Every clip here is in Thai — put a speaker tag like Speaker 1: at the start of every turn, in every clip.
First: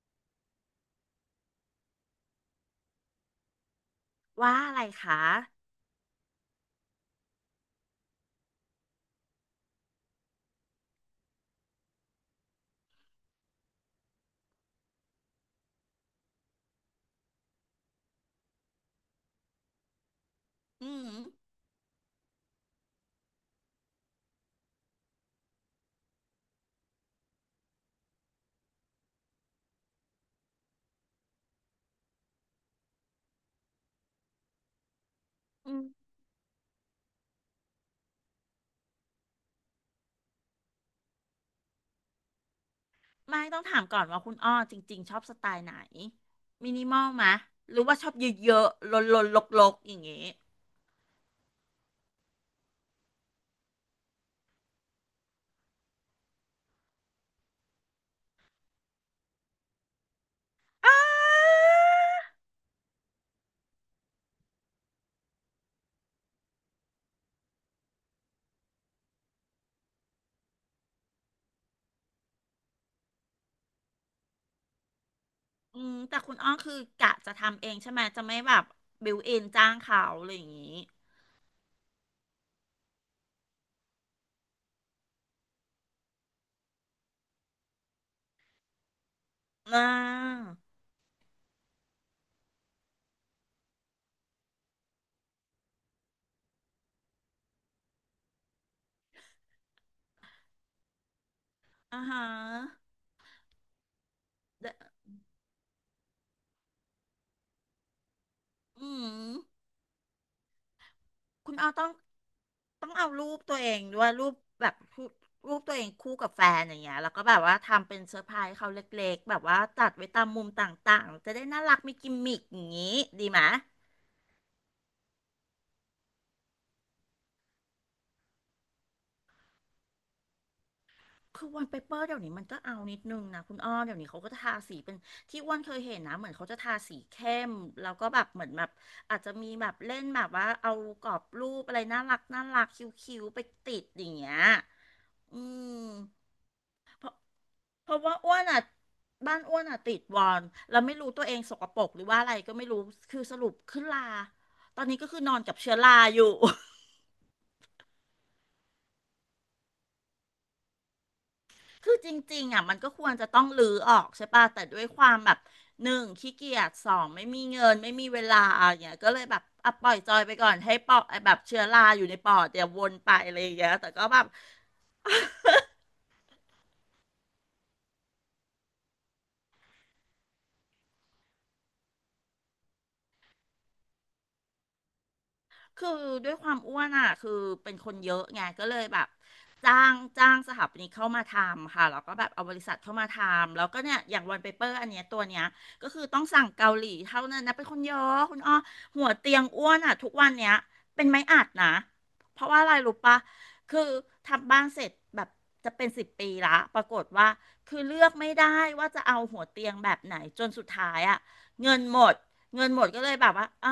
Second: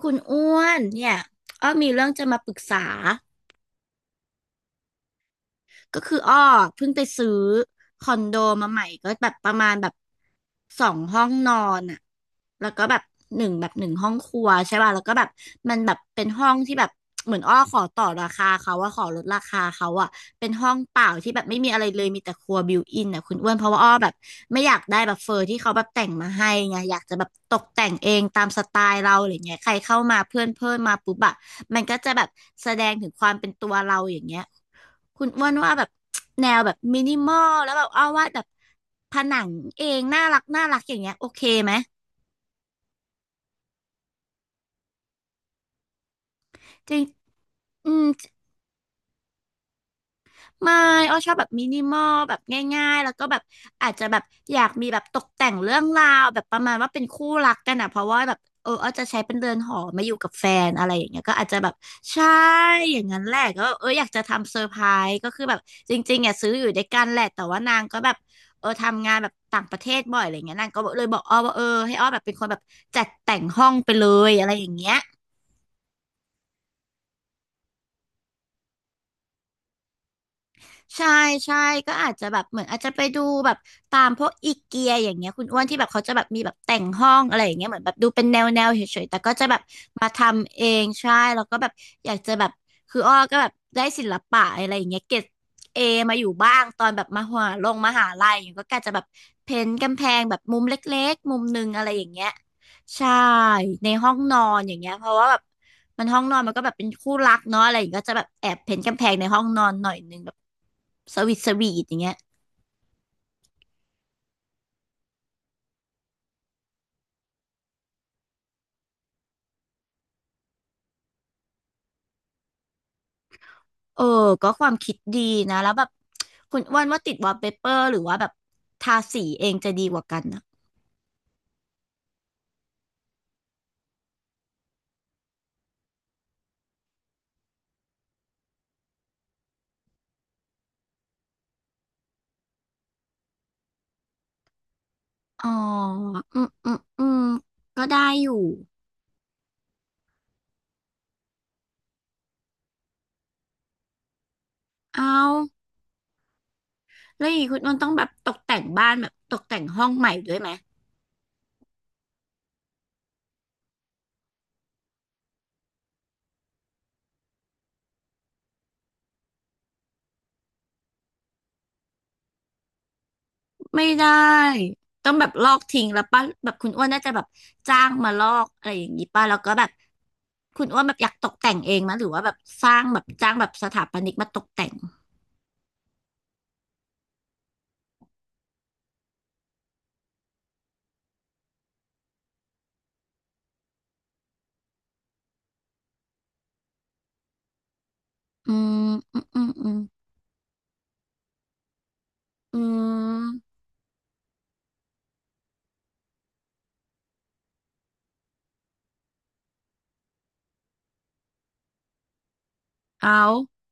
Speaker 1: คุณอ้วนเนี่ยอ้อมีเรื่องจะมาปรึกษา
Speaker 2: ว่าอะไรคะ
Speaker 1: ก็คืออ้อเพิ่งไปซื้อคอนโดมาใหม่ก็แบบประมาณแบบสองห้องนอนอ่ะแล้วก็แบบหนึ่งห้องครัวใช่ป่ะแล้วก็แบบมันแบบเป็นห้องที่แบบเหมือนอ้อขอต่อราคาเขาว่าขอลดราคาเขาอ่ะเป็นห้อง
Speaker 2: อื
Speaker 1: เปล่า
Speaker 2: ม
Speaker 1: ที่แบบไม่มีอะไรเลยมีแต่ครัวบิวอินอ่ะคุณอ้วนเพราะว่าอ้อแบบไม่อยากได้แบบเฟอร์ที่เขาแบบแต่งมาให้ไงอยากจะแบบตกแต่งเองตามสไตล์เราอะไรเงี้ยใครเข้ามาเพื่อนเพื่อนมาปุ๊บอะมันก็จะแบบแสดงถึงความเป็นตัวเราอย่างเงี้ย คุณอ้วนว่า
Speaker 2: อื
Speaker 1: แบบ
Speaker 2: ม
Speaker 1: แนวแบบมินิมอลแล้วแบบเอาวาดแบบผนังเองน่ารักน่ารักอย่างเงี้ยโอเคไหม
Speaker 2: ไม่ต้องถามก่อนว่าคุณอ้อจริงๆชอบสไตล์ไหน มินิ
Speaker 1: จ
Speaker 2: ม
Speaker 1: ริ
Speaker 2: อ
Speaker 1: ง
Speaker 2: ลมะ หรือ
Speaker 1: อื
Speaker 2: ว่าช
Speaker 1: ม
Speaker 2: อบเยอะๆลนๆลกๆอย่างเงี้ย
Speaker 1: ไม่อ้อชอบแบบมินิมอลแบบง่ายๆ แล้วก็แบบอาจจะแบบอยากมีแบบตกแต่งเรื่องราวแบบประมาณว่าเป็นคู่รักกันอ่ะเพราะว่าแบบเอออ้อจะใช้เป็นเรือนหอมาอยู่กับแฟนอะไร
Speaker 2: อา
Speaker 1: อย่างเงี้ยก็อาจจะแบบใช่อย่างนั้นแหละก็เอออยากจะทำเซอร์ไพรส์ก็คือแบบจริงๆอ่ะซื้ออยู่ด้วยกันแหละแต่ว่านางก็แบบเออทำงานแบบต่างประเทศบ่อยอะไรเงี้ยนางก็เลยบอกอ้อว่าเออให้อ้อแบบเป็นคนแบบจัดแต่งห้องไปเลยอะไรอย่างเงี้ย
Speaker 2: อืมแต่คุณอ้อคือกะจะทำเองใช่ไหมจะไม่แบบบิวเอนจ้างเขาอะไรอย่างงี้
Speaker 1: ใช่ใช่ก็อาจจะแบบเหมือนอาจจะไปดูแบบตามพวกอีเกียอย่างเงี้ยคุณอ้วนที่แบบเขาจะแบบมีแบบแต่งห้องอะไรอย่างเงี้ยเหมือนแบบดูเป็นแนวเฉยๆแต่ก็จะแบบ
Speaker 2: อ่
Speaker 1: มาท
Speaker 2: า
Speaker 1: ำเองใช่แล้วก็แบบอยากจะแบบคืออ้อก็แบบได้ศิลปะอะไรอย่างเงี้ยเกรดเอมาอยู่บ้างตอนแบบมหาลัยอย่างเงี้ยก็กะจะแบบเพ้นท์กำแพงแบบมุมเล็กๆมุมหนึงอะไร
Speaker 2: อ่า
Speaker 1: อย่าง
Speaker 2: ฮะ
Speaker 1: เงี้ยใช่ในห้องนอนอ
Speaker 2: เดะ
Speaker 1: ย่างเงี้ยเพราะว่าแบบมันห้องนอนมันก็แบบเป็นคู่รักเนาะอะไรอย่างเงี้ยก็จะแบบแอบเพ้นท์
Speaker 2: อื
Speaker 1: กำแพงใน
Speaker 2: ม
Speaker 1: ห้องนอนหน่อยนึงแบบ สวีทส
Speaker 2: คุณเอา
Speaker 1: วี
Speaker 2: ต้
Speaker 1: ท
Speaker 2: อ
Speaker 1: อ
Speaker 2: ง
Speaker 1: ย่างเงี้ย
Speaker 2: เอารูปตัวเองด้วยรูปแบบรูปตัวเองคู่กับแฟนอย่างเงี้ยแล้วก็แบบว่าทำเป็นเซอร์ไพรส์เขาเล็กๆแบบว่าตัดไว้ตามมุมต่างๆจะได้น่ารักมีกิมมิคอย่างงี้ดีไหม
Speaker 1: เออก็ความคิดดีนะแล้วแบบคุณอ้วนว่าติดวอลเปเปอร์หรือว่าแบบทาสีเองจะดีกว่ากันนะ
Speaker 2: คือวันเปเปอร์เดี๋ยวนี้มันก็เอานิดนึงนะคุณอ้อเดี๋ยวนี้เขาก็ทาสีเป็นที่อ้วนเคยเห็นนะเหมือนเขาจะทาสีเข้มแล้วก็แบบเหมือนแบบอาจจะมีแบบเล่นแบบว่าเอากรอบรูปอะไรน่ารักน่ารักคิ้วๆไปติดอย่างเงี้ยอื
Speaker 1: อ๋อ
Speaker 2: ม
Speaker 1: อืมอืมอืมก็
Speaker 2: เพ
Speaker 1: ได้
Speaker 2: ราะว่า
Speaker 1: อ
Speaker 2: อ้
Speaker 1: ยู่
Speaker 2: วนอ่ะบ้านอ้วนอ่ะติดวอนแล้วไม่รู้ตัวเองสกปรกหรือว่าอะไรก็ไม่รู้คือสรุปขึ้นลาตอนนี้
Speaker 1: เอ
Speaker 2: ก็คือ
Speaker 1: า
Speaker 2: นอนกับเชื้อราอยู่
Speaker 1: แล้วอย่างงี้คุณอ้วนต้องแบบตกแต่งบ้านแบบตกแต่งห้องใหม่ด้วยไหม
Speaker 2: คือจริงๆอ่ะมันก็ควรจะต้องรื้อออกใช่ป่ะแต่ด้วยความแบบหนึ่งขี้เกียจสองไม่มีเงินไม่มีเวลาอย่างเงี้ยก็เลยแบบอ่ะปล่อยจอยไปก่อนให้ปอดแบบเชื้อราอยู่ในปอดเดี๋ยววนไปอะไรอย่างเงี้ย
Speaker 1: ไม่
Speaker 2: แต่ก็
Speaker 1: ได้
Speaker 2: แบบ
Speaker 1: ต้องแบบลอกทิ้งแล้วป่ะแบบคุณอ้วนน่าจะแบบจ้างมาลอกอะไรอย่างนี้ป่ะแล้วก็แบบคุณอ้วนแบบอยากตกแต่งเองมั้ยหรือว่าแบบสร้างแบบจ้างแบบสถาปนิกมาตกแต่ง
Speaker 2: คือด้วยความอ้วนอ่ะคือเป็นคนเยอะไงก็เลยแบบจ้างสถาปนิกเข้ามาทำค่ะแล้วก็แบบเอาบริษัทเข้ามาทำแล้วก็เนี่ยอย่างวันเปเปอร์อันเนี้ยตัวเนี้ยก็คือต้องสั่งเกาหลีเท่านั้นนะเป็นคนเยอะคุณ
Speaker 1: อื
Speaker 2: อ้อ
Speaker 1: ม
Speaker 2: หัว
Speaker 1: อืม
Speaker 2: เตีย
Speaker 1: อื
Speaker 2: ง
Speaker 1: มอื
Speaker 2: อ้ว
Speaker 1: ม
Speaker 2: นอ่ะทุกวันเนี้ยเป็นไม้อัดนะเพราะ
Speaker 1: อื
Speaker 2: ว่าอะไรรู้ปะ
Speaker 1: ม
Speaker 2: คือทำบ้านเสร็จแบบจะเป็นสิบปีละปรากฏว่าคือเลือกไม่ได้ว่าจะเอาหัวเตียงแบบไหนจนสุดท้ายอ่ะเงินหมดก็เลยแบ
Speaker 1: เอา
Speaker 2: บว่าอ่ะ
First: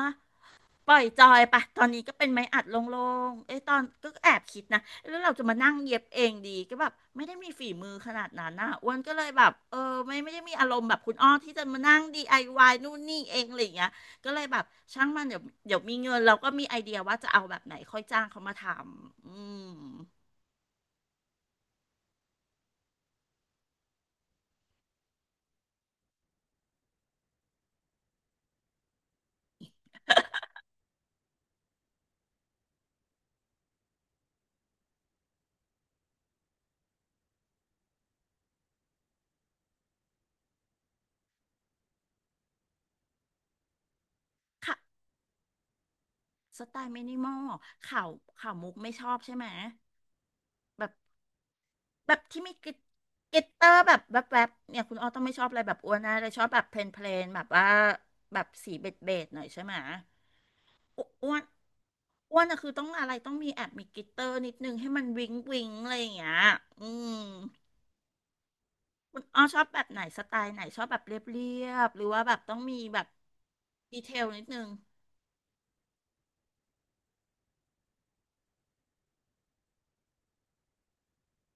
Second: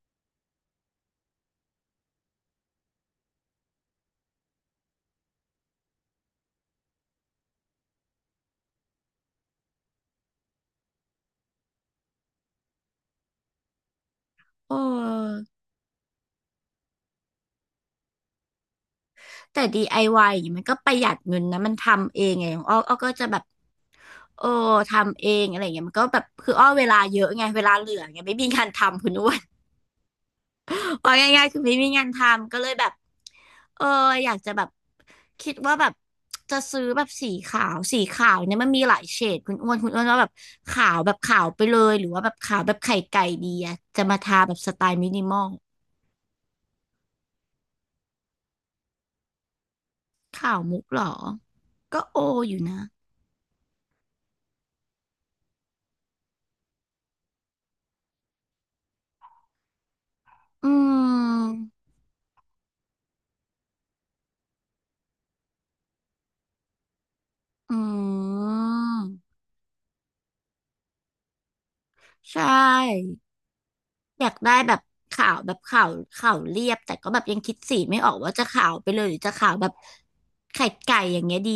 Speaker 2: ปล่อยจอยปะตอนนี้ก็เป็นไม้อัดโล่งๆเอ้ยตอนก็แอบคิดนะแล้วเราจะมานั่งเย็บเองดีก็แบบไม่ได้มีฝีมือขนาดนั้นนะอ้วนก็เลยแบบเออไม่ได้มีอารมณ์แบบคุณอ้อที่จะมานั่งดีไอวายนู่นนี่เองอะไรอย่างเงี้ยก็เลยแบบ
Speaker 1: เ
Speaker 2: ช่างมันเดี๋ยว
Speaker 1: ออ
Speaker 2: มีเงินเราก็มีไอเดียว่าจะเอาแบบไหนค่อยจ้างเขามาทำ
Speaker 1: แต่
Speaker 2: ม
Speaker 1: DIY อวายอย่างเงี้ยมันก็ประหยัดเงินนะมันทำเองไงของอ้ออ้อก็จะแบบโอ้ทำเองอะไรเงี้ยมันก็แบบคืออ้อเวลาเยอะไงเวลาเหลือไงไม่มีงานทำคุณอ้วน ว่าง่ายๆคือไม่มีงานทำก็เลยแบบเอออยากจะแบบคิดว่าแบบจะซื้อแบบสีขาวสีขาวเนี่ยมันมีหลายเฉดคุณอ้วนว่าแบบขาวแบบขาวไปเลยหรือว่าแบบขาวแบบไข่ไก่ดีอะจะมาทาแบบสไต
Speaker 2: ค่ะ
Speaker 1: ล์มินิมอล
Speaker 2: สไตล์มินิมอลข่าวข่าวมุกไม่ชอบใช่ไหม
Speaker 1: ขาวมุก
Speaker 2: แบบ
Speaker 1: เหรอก็
Speaker 2: แบ
Speaker 1: โอ
Speaker 2: บที่
Speaker 1: อ
Speaker 2: มี
Speaker 1: ยู่
Speaker 2: กลิต
Speaker 1: นะ
Speaker 2: กลิตเตอร์แบบแวบๆเนี่ยคุณอ้อต้องไม่ชอบอะไรแบบอ้วนนะเลยชอบแบบเพลนเพลนแบบว่าแบบสีเบจเบจหน่อยใช่ไหม
Speaker 1: อื
Speaker 2: อ
Speaker 1: ม
Speaker 2: อ้วนอะคือต้องอะไรต้องมีแอบมีกลิตเตอร์นิดนึงให้มันวิงวิงอะไรอย่างเงี้ยอืม
Speaker 1: อื
Speaker 2: คุ
Speaker 1: ม
Speaker 2: ณอ้อชอบแบบไหนสไตล์ไหนชอบแบบเรียบเรียบหรือว่าแบบ
Speaker 1: ใช่
Speaker 2: ต้องมีแบบดีเท
Speaker 1: อ
Speaker 2: ล
Speaker 1: ยาก
Speaker 2: นิด
Speaker 1: ได้
Speaker 2: นึง
Speaker 1: แบบขาวแบบขาวขาวเรียบแต่ก็แบบยังคิดสีไม่ออกว่าจะขาวไปเลยหรือจะขาวแบบไข่ไก่อย่างเงี้ยดี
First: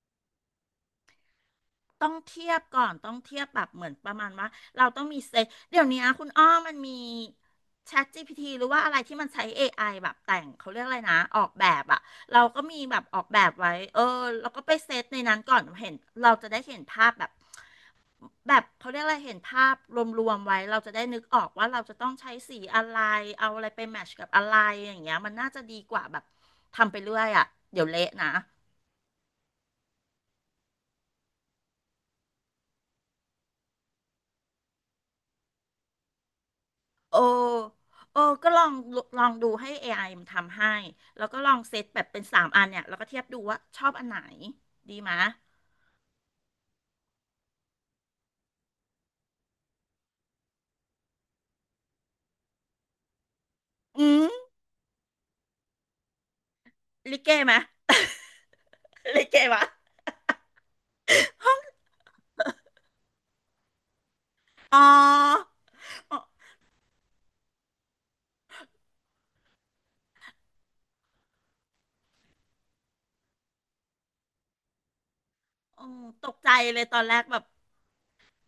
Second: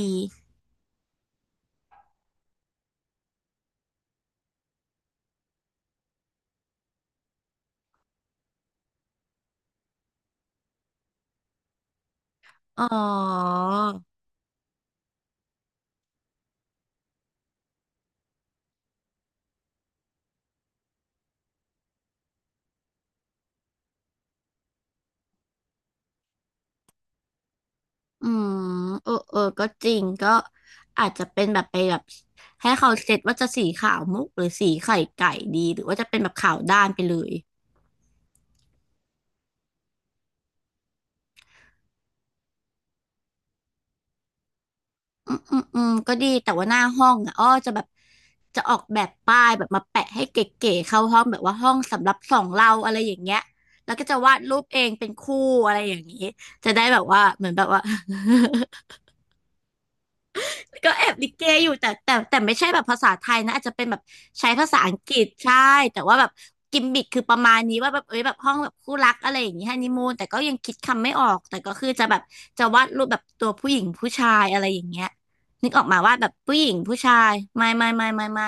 Speaker 2: ต้องเทียบก่อนต้องเทียบแบบเหมือนประมาณว่าเราต้องมีเซตเดี๋ยวนี้คุณอ้อมันมี c h a พ g p t หรือว่าอะไรที่มันใช้ AI แบบแต่งเขาเรียกอะไรนะออกแบบอะเราก็มี
Speaker 1: อ๋อ
Speaker 2: แบบออกแบบไว้เออเราก็ไปเซตในนั้นก่อนเห็นเราจะได้เห็นภาพแบบแบบเขาเรียกอะไรเห็นภาพรวมๆไว้เราจะได้นึกออกว่าเราจะต้องใช้สีอะไรเอาอะไรไปแมทช์กับอะไรอย่างเงี้ยมันน่าจะดีกว่าแบบทำไปเรื่อยอะเดี๋ยวเละ
Speaker 1: อื
Speaker 2: นะ
Speaker 1: มเออเออก็จริงก็อาจจะเป็นแบบไปแบบให้เขาเซตว่าจะสีขาวมุกหรือสีไข่ไก่ดีหรือว่าจะเป็นแบบขาวด้านไปเล
Speaker 2: โอ้
Speaker 1: ย
Speaker 2: โอ้ ก็ลอง ลองดูให้ AI มันทำให้ แล้วก็ลองเซตแบบเป็นสามอันเนี่ย แล้วก็เทียบดูว่าชอบอันไหน ดีไหมะ
Speaker 1: อืมอืมอืมก็ดีแต่ว่าหน้าห้องอ่ะอ้อจะแบบจะออกแบบป้ายแบบมาแปะให้เก๋ๆเข้าห้องแบบว่าห้องสำหรับสองเราอะไรอย่างเงี้ยแล้วก็
Speaker 2: อื
Speaker 1: จะ
Speaker 2: ม
Speaker 1: วาดรูปเองเป็นคู่อะไรอย่างนี้จะได้แบบ
Speaker 2: ลิ
Speaker 1: ว่า
Speaker 2: เก้
Speaker 1: เหมือ
Speaker 2: ไห
Speaker 1: น
Speaker 2: มะ
Speaker 1: แบบว่า
Speaker 2: ลิเก้วะ
Speaker 1: ก็แอบลิเกอยู่แต่ไม่ใช่แบบภาษาไทยนะอาจจะเป็นแบบใช้ภา
Speaker 2: อ๋
Speaker 1: ษาอังกฤษ
Speaker 2: อ
Speaker 1: ใช่แต่ว่าแบบกิมมิคคือประมาณนี้ว่าแบบเอ้ยแบบห้องแบบคู่รักอะไรอย่างนี้ฮันนีมูนแต่ก็ยังคิดคำไม่ออกแต่ก็คือจะแบบจะวาดรูปแบบตัวผู้หญิงผู้ชายอะไรอย่างเงี้ยนึกอ
Speaker 2: อ๋
Speaker 1: อ
Speaker 2: อ
Speaker 1: กมาว่าแบ
Speaker 2: ต
Speaker 1: บ
Speaker 2: กใจ
Speaker 1: ผู้หญิง
Speaker 2: เลยต
Speaker 1: ผู้
Speaker 2: อน
Speaker 1: ชา
Speaker 2: แรก
Speaker 1: ย
Speaker 2: แบบ
Speaker 1: ไม่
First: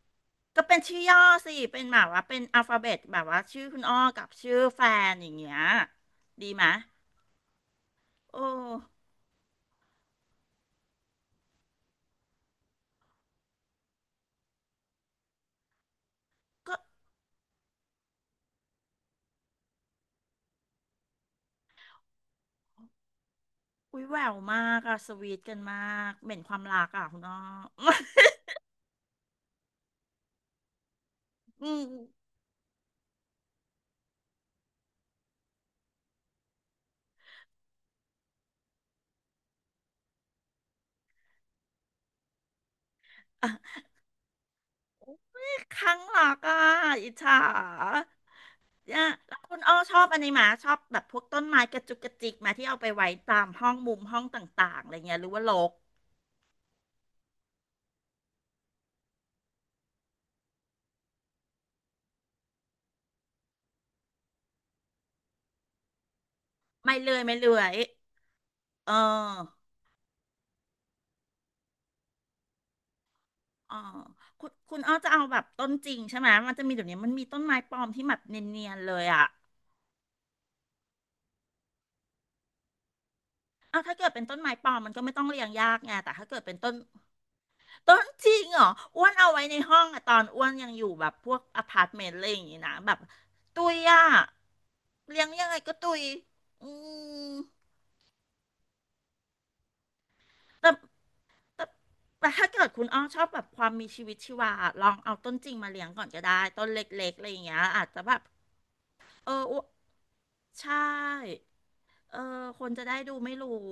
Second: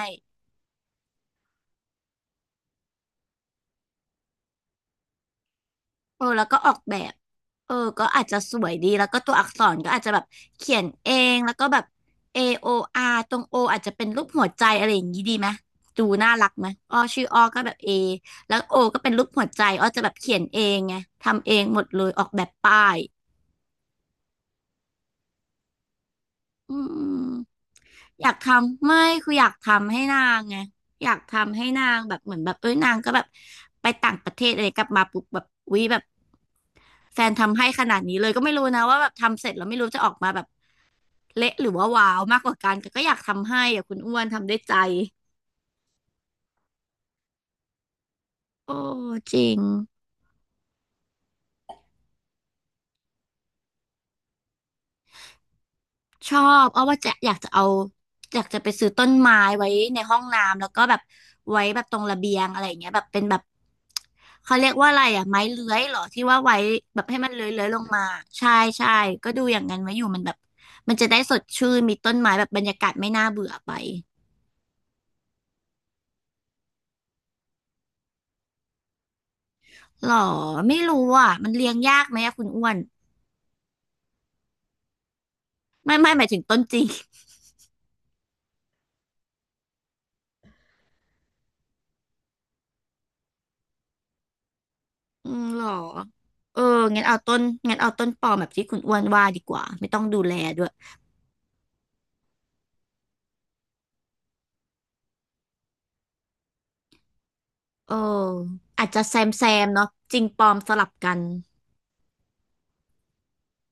Speaker 2: ก็เป็นชื่อย่อสิ เป็นแบบว่าเป็นอัลฟาเบตแบบว่าชื่อคุณอ้อกับชื่อแฟนอย่างเงี้ย
Speaker 1: เออแล้
Speaker 2: ดี
Speaker 1: วก็
Speaker 2: ไห
Speaker 1: อ
Speaker 2: มะ
Speaker 1: อกแบบเออก็อาจจะ
Speaker 2: โอ้
Speaker 1: สวยดีแล้วก็ตัวอักษรก็อาจจะแบบเขียนเองแล้วก็แบบเอโออาร์ตรง O ออาจจะเป็นรูปหัวใจอะไรอย่างนี้ดีไหมดูน่ารักไหม
Speaker 2: ก็
Speaker 1: อ้อชื่ออ้อก็แบบ A แล้ว O ก็เป็นรูปหัวใจอ้อจะแบบเขียนเองไงทำเองหมดเลยออกแบบป้าย
Speaker 2: อุ้ยแหววมากอะสวีทกันมาก เหม็นความ
Speaker 1: อื
Speaker 2: รัก
Speaker 1: ม
Speaker 2: อะคุณอ้อ
Speaker 1: อยากทำไม่คืออยากทำให้นางไงอยากทำ ให้
Speaker 2: อื
Speaker 1: นา
Speaker 2: ม
Speaker 1: งแบบเหมือนแบบเอ้ยนางก็แบบไปต่างประเทศอะไรกลับมาปุ๊บแบบวิแบบแฟนทำให้ขนาดนี้เลยก็ไม่รู้นะว่าแบบทำเสร็จแล้วไม่รู้จะออกมาแบบเละหรือว่าว้าวมากกว่ากันแต่ก็อยากทำให้อะคุณอ้วนทำด้วยใจ
Speaker 2: ครั้งหลอกอ่ะอิจฉา
Speaker 1: โอ้
Speaker 2: เนี่ย
Speaker 1: จ
Speaker 2: แล้ว
Speaker 1: ริ
Speaker 2: คุ
Speaker 1: ง
Speaker 2: ณอ้อชอบอันนี้ไหมาชอบแบบพวกต้นไม้กระจุกกระจิกมาที่เอาไปไว้ตามห้องมุมห้องต่างๆอะไรเงี้ยหรือว่ารก
Speaker 1: ชอบอ้อว่าจะอยากจะเอาอยากจะไปซื้อต้นไม้ไว้ในห้องน้ำแล้วก็แบบไว้แบบตรงระเบียงอะไรอย่างเงี้ยแบบเป็นแบบเขาเรียกว่าอะไรอ่ะไม้เลื้อยเหรอที่ว่าไว้แบบให้มัน
Speaker 2: ไม่
Speaker 1: เลื้อย
Speaker 2: เลื่อ
Speaker 1: เลื้อย
Speaker 2: ย
Speaker 1: ลงมาใช่ใช่
Speaker 2: เอ
Speaker 1: ก็ดูอ
Speaker 2: อ
Speaker 1: ย่างนั้นไว้อยู่มันแบบมันจะได้สดชื่นมีต้นไม้แบบบรรยากาศไม่น่าเบื่อไป
Speaker 2: อออคุณอ้อจะเอาแบบต้นจริงใช่ไหมมันจะมีเดี๋ยวนี้มันมีต้นไม้ปลอมที่แบบเนียนๆเลยอ่ะ
Speaker 1: หรอไม่รู้อ่ะมันเลี้ยงยากไหมอะคุณอ้วน
Speaker 2: เอาถ้าเกิดเป็นต้นไม้ปลอมมันก็ไม่ต้องเรียงยากไง
Speaker 1: ไม่ไม่
Speaker 2: แต่
Speaker 1: หมา
Speaker 2: ถ้า
Speaker 1: ยถึ
Speaker 2: เกิ
Speaker 1: ง
Speaker 2: ดเป็น
Speaker 1: ต้น
Speaker 2: ต้น
Speaker 1: จริง
Speaker 2: จริงเหรออ้วนเอาไว้ในห้องอะตอนอ้วนยังอยู่แบบพวกอพาร์ตเมนต์อะไรอย่างงี้นะแบบตุยอ่ะ เลี้ ย
Speaker 1: อื
Speaker 2: ง
Speaker 1: ม
Speaker 2: ยังไง
Speaker 1: หรอ
Speaker 2: ก็ตุย
Speaker 1: เออ
Speaker 2: อื
Speaker 1: งั้นเอาต้
Speaker 2: ม
Speaker 1: นงั้นเอาต้นปลอมแบบที่คุณอ้วนว่าดีกว่าไม่ต้องดูแลด้ว
Speaker 2: แต่
Speaker 1: ย
Speaker 2: แต่ ถ้าเกิดคุณอ้อชอบแบบความมีชีวิตชีวาลองเอาต้นจริงมาเลี้ยงก่อนก็ได้ต้นเล็กๆอะไรอย่างเงี้ยอาจ
Speaker 1: เออ
Speaker 2: จะแบบ
Speaker 1: อาจจะแซ
Speaker 2: เอ
Speaker 1: ม
Speaker 2: อ
Speaker 1: แซ
Speaker 2: อ้ว
Speaker 1: มเนาะจริงปลอมส
Speaker 2: ใช่
Speaker 1: ลับกัน
Speaker 2: เออ คนจะได้ดูไม่รู้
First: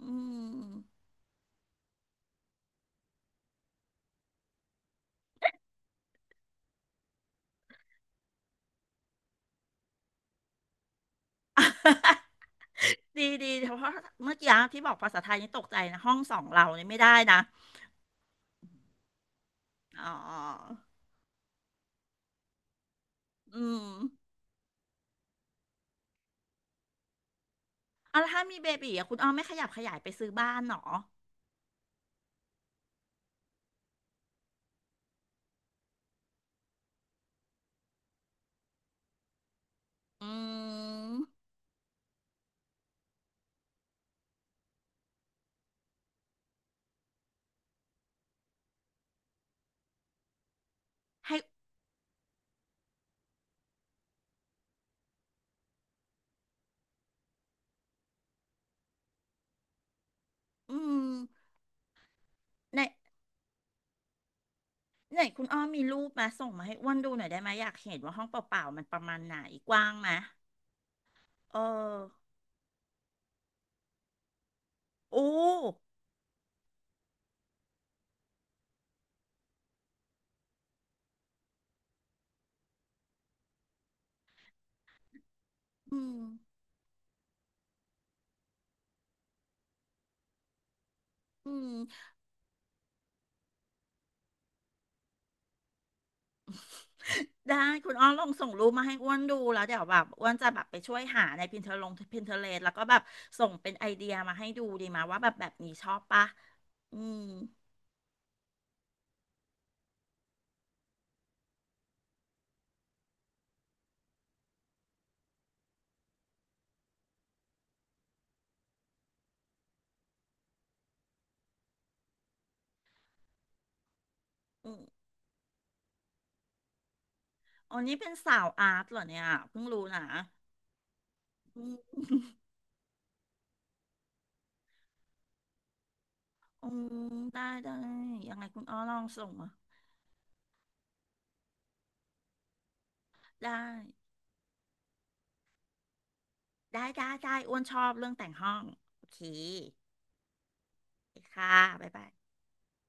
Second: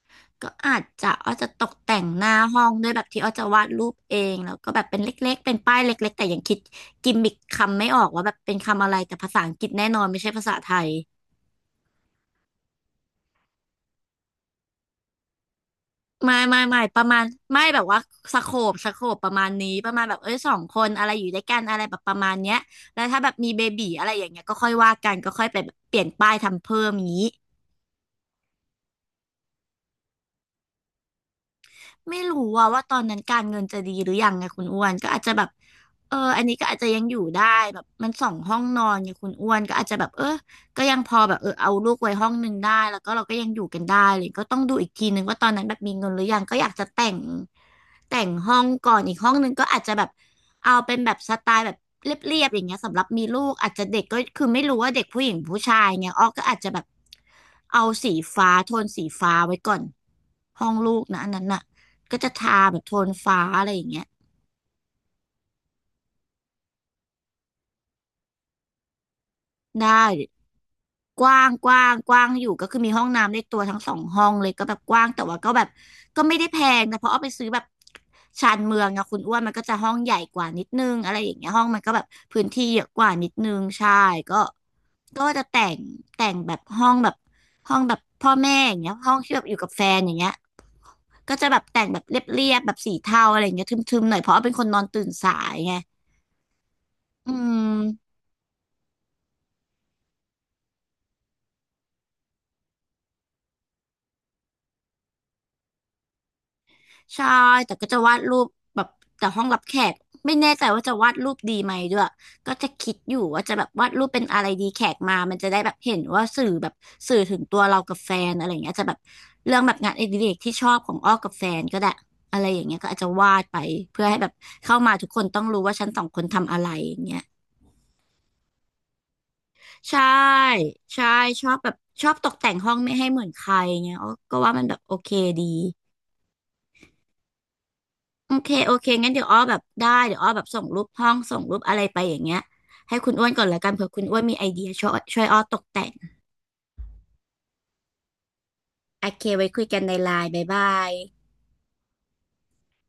Speaker 2: อื
Speaker 1: ก็
Speaker 2: ม
Speaker 1: อาจจะอ้อจะตกแต่งหน้าห้องด้วยแบบที่อ้อจะวาดรูปเองแล้วก็แบบเป็นเล็กๆเป็นป้ายเล็กๆแต่ยังคิดกิมมิคคำไม่ออกว่าแบบเป็นคำอะไรแต่ภาษาอังกฤษแน่นอนไม่ใช่ภาษาไทย
Speaker 2: ดีดีเพราะเมื่อกี้ที่บอกภาษาไทยนี่ตกใจนะห้องส
Speaker 1: ไม่
Speaker 2: อง
Speaker 1: ไม่
Speaker 2: เรา
Speaker 1: ไม่
Speaker 2: เนี่ย
Speaker 1: ป
Speaker 2: ไม่
Speaker 1: ระ
Speaker 2: ได้
Speaker 1: มาณ
Speaker 2: นะ
Speaker 1: ไม่แบบว่าสโคปประมาณนี้ประมาณ
Speaker 2: อ๋
Speaker 1: แบบเอ้ยสองค
Speaker 2: อ
Speaker 1: นอะไรอยู่ด้วยกันอะไรแบบประมาณเนี้ยแล้วถ้าแบบมีเบ
Speaker 2: อื
Speaker 1: บี
Speaker 2: ม
Speaker 1: อะไรอย่างเงี้ยก็ค่อยว่ากันก็ค่อยไปแบบเปลี่ยนป้ายทำเพิ่มอย่างนี้
Speaker 2: เอาแล้วถ้ามีเบบีอ่ะคุณอ้อมไม่ขยับขยายไปซื้อบ้านเหรอ
Speaker 1: ไม่รู้ว่าตอนนั้นการเงินจะดีหรือยังไงคุณอ้วนก็อาจจะแบบเอออันนี้ก็อาจจะยังอยู่ได้แบบมันสองห้องนอนไงคุณอ้วนก็อาจจะแบบเออ
Speaker 2: อื
Speaker 1: ก็ยังพ
Speaker 2: ม
Speaker 1: อแบบเออเอาลูกไว้ห้องหนึ่งได้แล้วก็เราก็ยังอยู่กันได้เลยก็ต้องดูอีกทีนึงว่าตอนนั้นแบบมีเงินหรือยังก็อยากจะแต่งแต่งห้องก่อนอีกห้องหนึ่งก็อาจจะแบบเอาเป็นแบบส
Speaker 2: ให้
Speaker 1: ไตล์แบบเรียบๆอย่างเงี้ยสำหรับมีลูกอาจจะเด็กก็คือไม่รู้ว่าเด็กผู้หญิงผู้ชายเงี้ยอ้อก็อาจจะแบบเอาสีฟ้าโทนสีฟ้าไว้ก่อนห้อ
Speaker 2: อื
Speaker 1: งลู
Speaker 2: ม
Speaker 1: กนะอันนั้นน่ะ ก็จะทาแบ
Speaker 2: ใน
Speaker 1: บโทนฟ้าอะไรอย่างเงี้ย
Speaker 2: ไหนคุณอ้อมีรูปมาส่งมาให้อ้วนดูหน่อยได้ไหมอยากเห็นว่าห้องเปล่าๆมันประมาณไหนกว้า
Speaker 1: ได้
Speaker 2: งไหม
Speaker 1: กว้าง
Speaker 2: เอ
Speaker 1: กว้าง
Speaker 2: อ
Speaker 1: กว้างอยู่ก็คือมีห้องน้ำเลขตัวทั้งสองห้องเลยก็แบบกว้าง
Speaker 2: โอ้
Speaker 1: แต่ว่าก็แบบก็ไม่ได้แพงนะเพราะเอาไปซื้อแบบชานเมืองอะคุณอ้วนมันก็จะห้องใหญ่กว่านิดนึงอะไรอย่างเงี้ยห้องมันก็แบบพื้นที่เยอะกว่านิดนึงใช่ก็ก็จะแต่ง
Speaker 2: อืม
Speaker 1: แต่งแบบห้องแบบพ่อแม่อย่างเงี้ยห้องที่แบบอยู่กับแฟนอย่างเงี้ยก็จะ
Speaker 2: อื
Speaker 1: แบบ
Speaker 2: ม
Speaker 1: แต่งแบบเรียบๆแบบสีเทาอะไรอย่างเงี้ยทึมๆหน่อยเพราะว่าเป็นคนนอนตื่นสายไงอื
Speaker 2: ได้คุณอ้อ
Speaker 1: ม
Speaker 2: ลองส่งรูปมาให้อ้วนดูแล้วเดี๋ยวแบบอ้วนจะแบบไปช่วยหาใน Pinterest แล้วก็แบบส่งเป็นไอเดียมาให้ดูดีไหมาว่าแบบแบบนี้ชอบปะอืม
Speaker 1: ใช่แต่ก็จะวาดรูปแบบแต่ห้องรับแขกไม่แน่ใจว่าจะวาดรูปดีไหมด้วยก็จะคิดอยู่ว่าจะแบบวาดรูปเป็นอะไรดีแขกมามันจะได้แบบเห็นว่าสื่อแบบสื่อถึงตัวเรากับแฟนอะไรอย่างเงี้ยจะแบบเรื่องแบบงานอดิเรกที่ชอบของอ้อกับแฟนก็ได้อะไรอย่างเงี้ยก็อาจจะวาดไปเพื่อให้แบบ
Speaker 2: อื
Speaker 1: เข้ามา
Speaker 2: ม
Speaker 1: ทุกคนต้องรู้ว่าฉันสองคนทำอะไรอย่างเงี้ย
Speaker 2: อันนี้เป็นสาวอาร์ตเหรอเนี่ยเพิ่งรู้
Speaker 1: ใช่
Speaker 2: นะ
Speaker 1: ใช่ชอบ
Speaker 2: อื
Speaker 1: แบบ
Speaker 2: ม
Speaker 1: ชอบตกแต่งห้องไม่ให้เหมือนใครเงี้ยอ้อก็ว่ามันแบบโอเคดี
Speaker 2: อืมได้ได้ยั
Speaker 1: โอ
Speaker 2: งไง
Speaker 1: เค
Speaker 2: คุณ
Speaker 1: โอ
Speaker 2: อ้อ
Speaker 1: เค
Speaker 2: ลอง
Speaker 1: งั้นเดี๋ย
Speaker 2: ส่
Speaker 1: ว
Speaker 2: ง
Speaker 1: อ้อ
Speaker 2: มา
Speaker 1: แบบได้เดี๋ยวอ้อแบบส่งรูปห้องส่งรูปอะไรไปอย่างเงี้ยให้คุณอ้วนก่อน
Speaker 2: ได้
Speaker 1: ละกันเผื่อคุณอ้วนมีไอเดียช่วยอ้อตกแต่ง
Speaker 2: ได้อ้วนชอบเรื่องแต่งห้องโอ
Speaker 1: โอ
Speaker 2: เค
Speaker 1: เคไว้คุยกันในไลน์บ๊ายบาย
Speaker 2: ค่ะบ๊ายบาย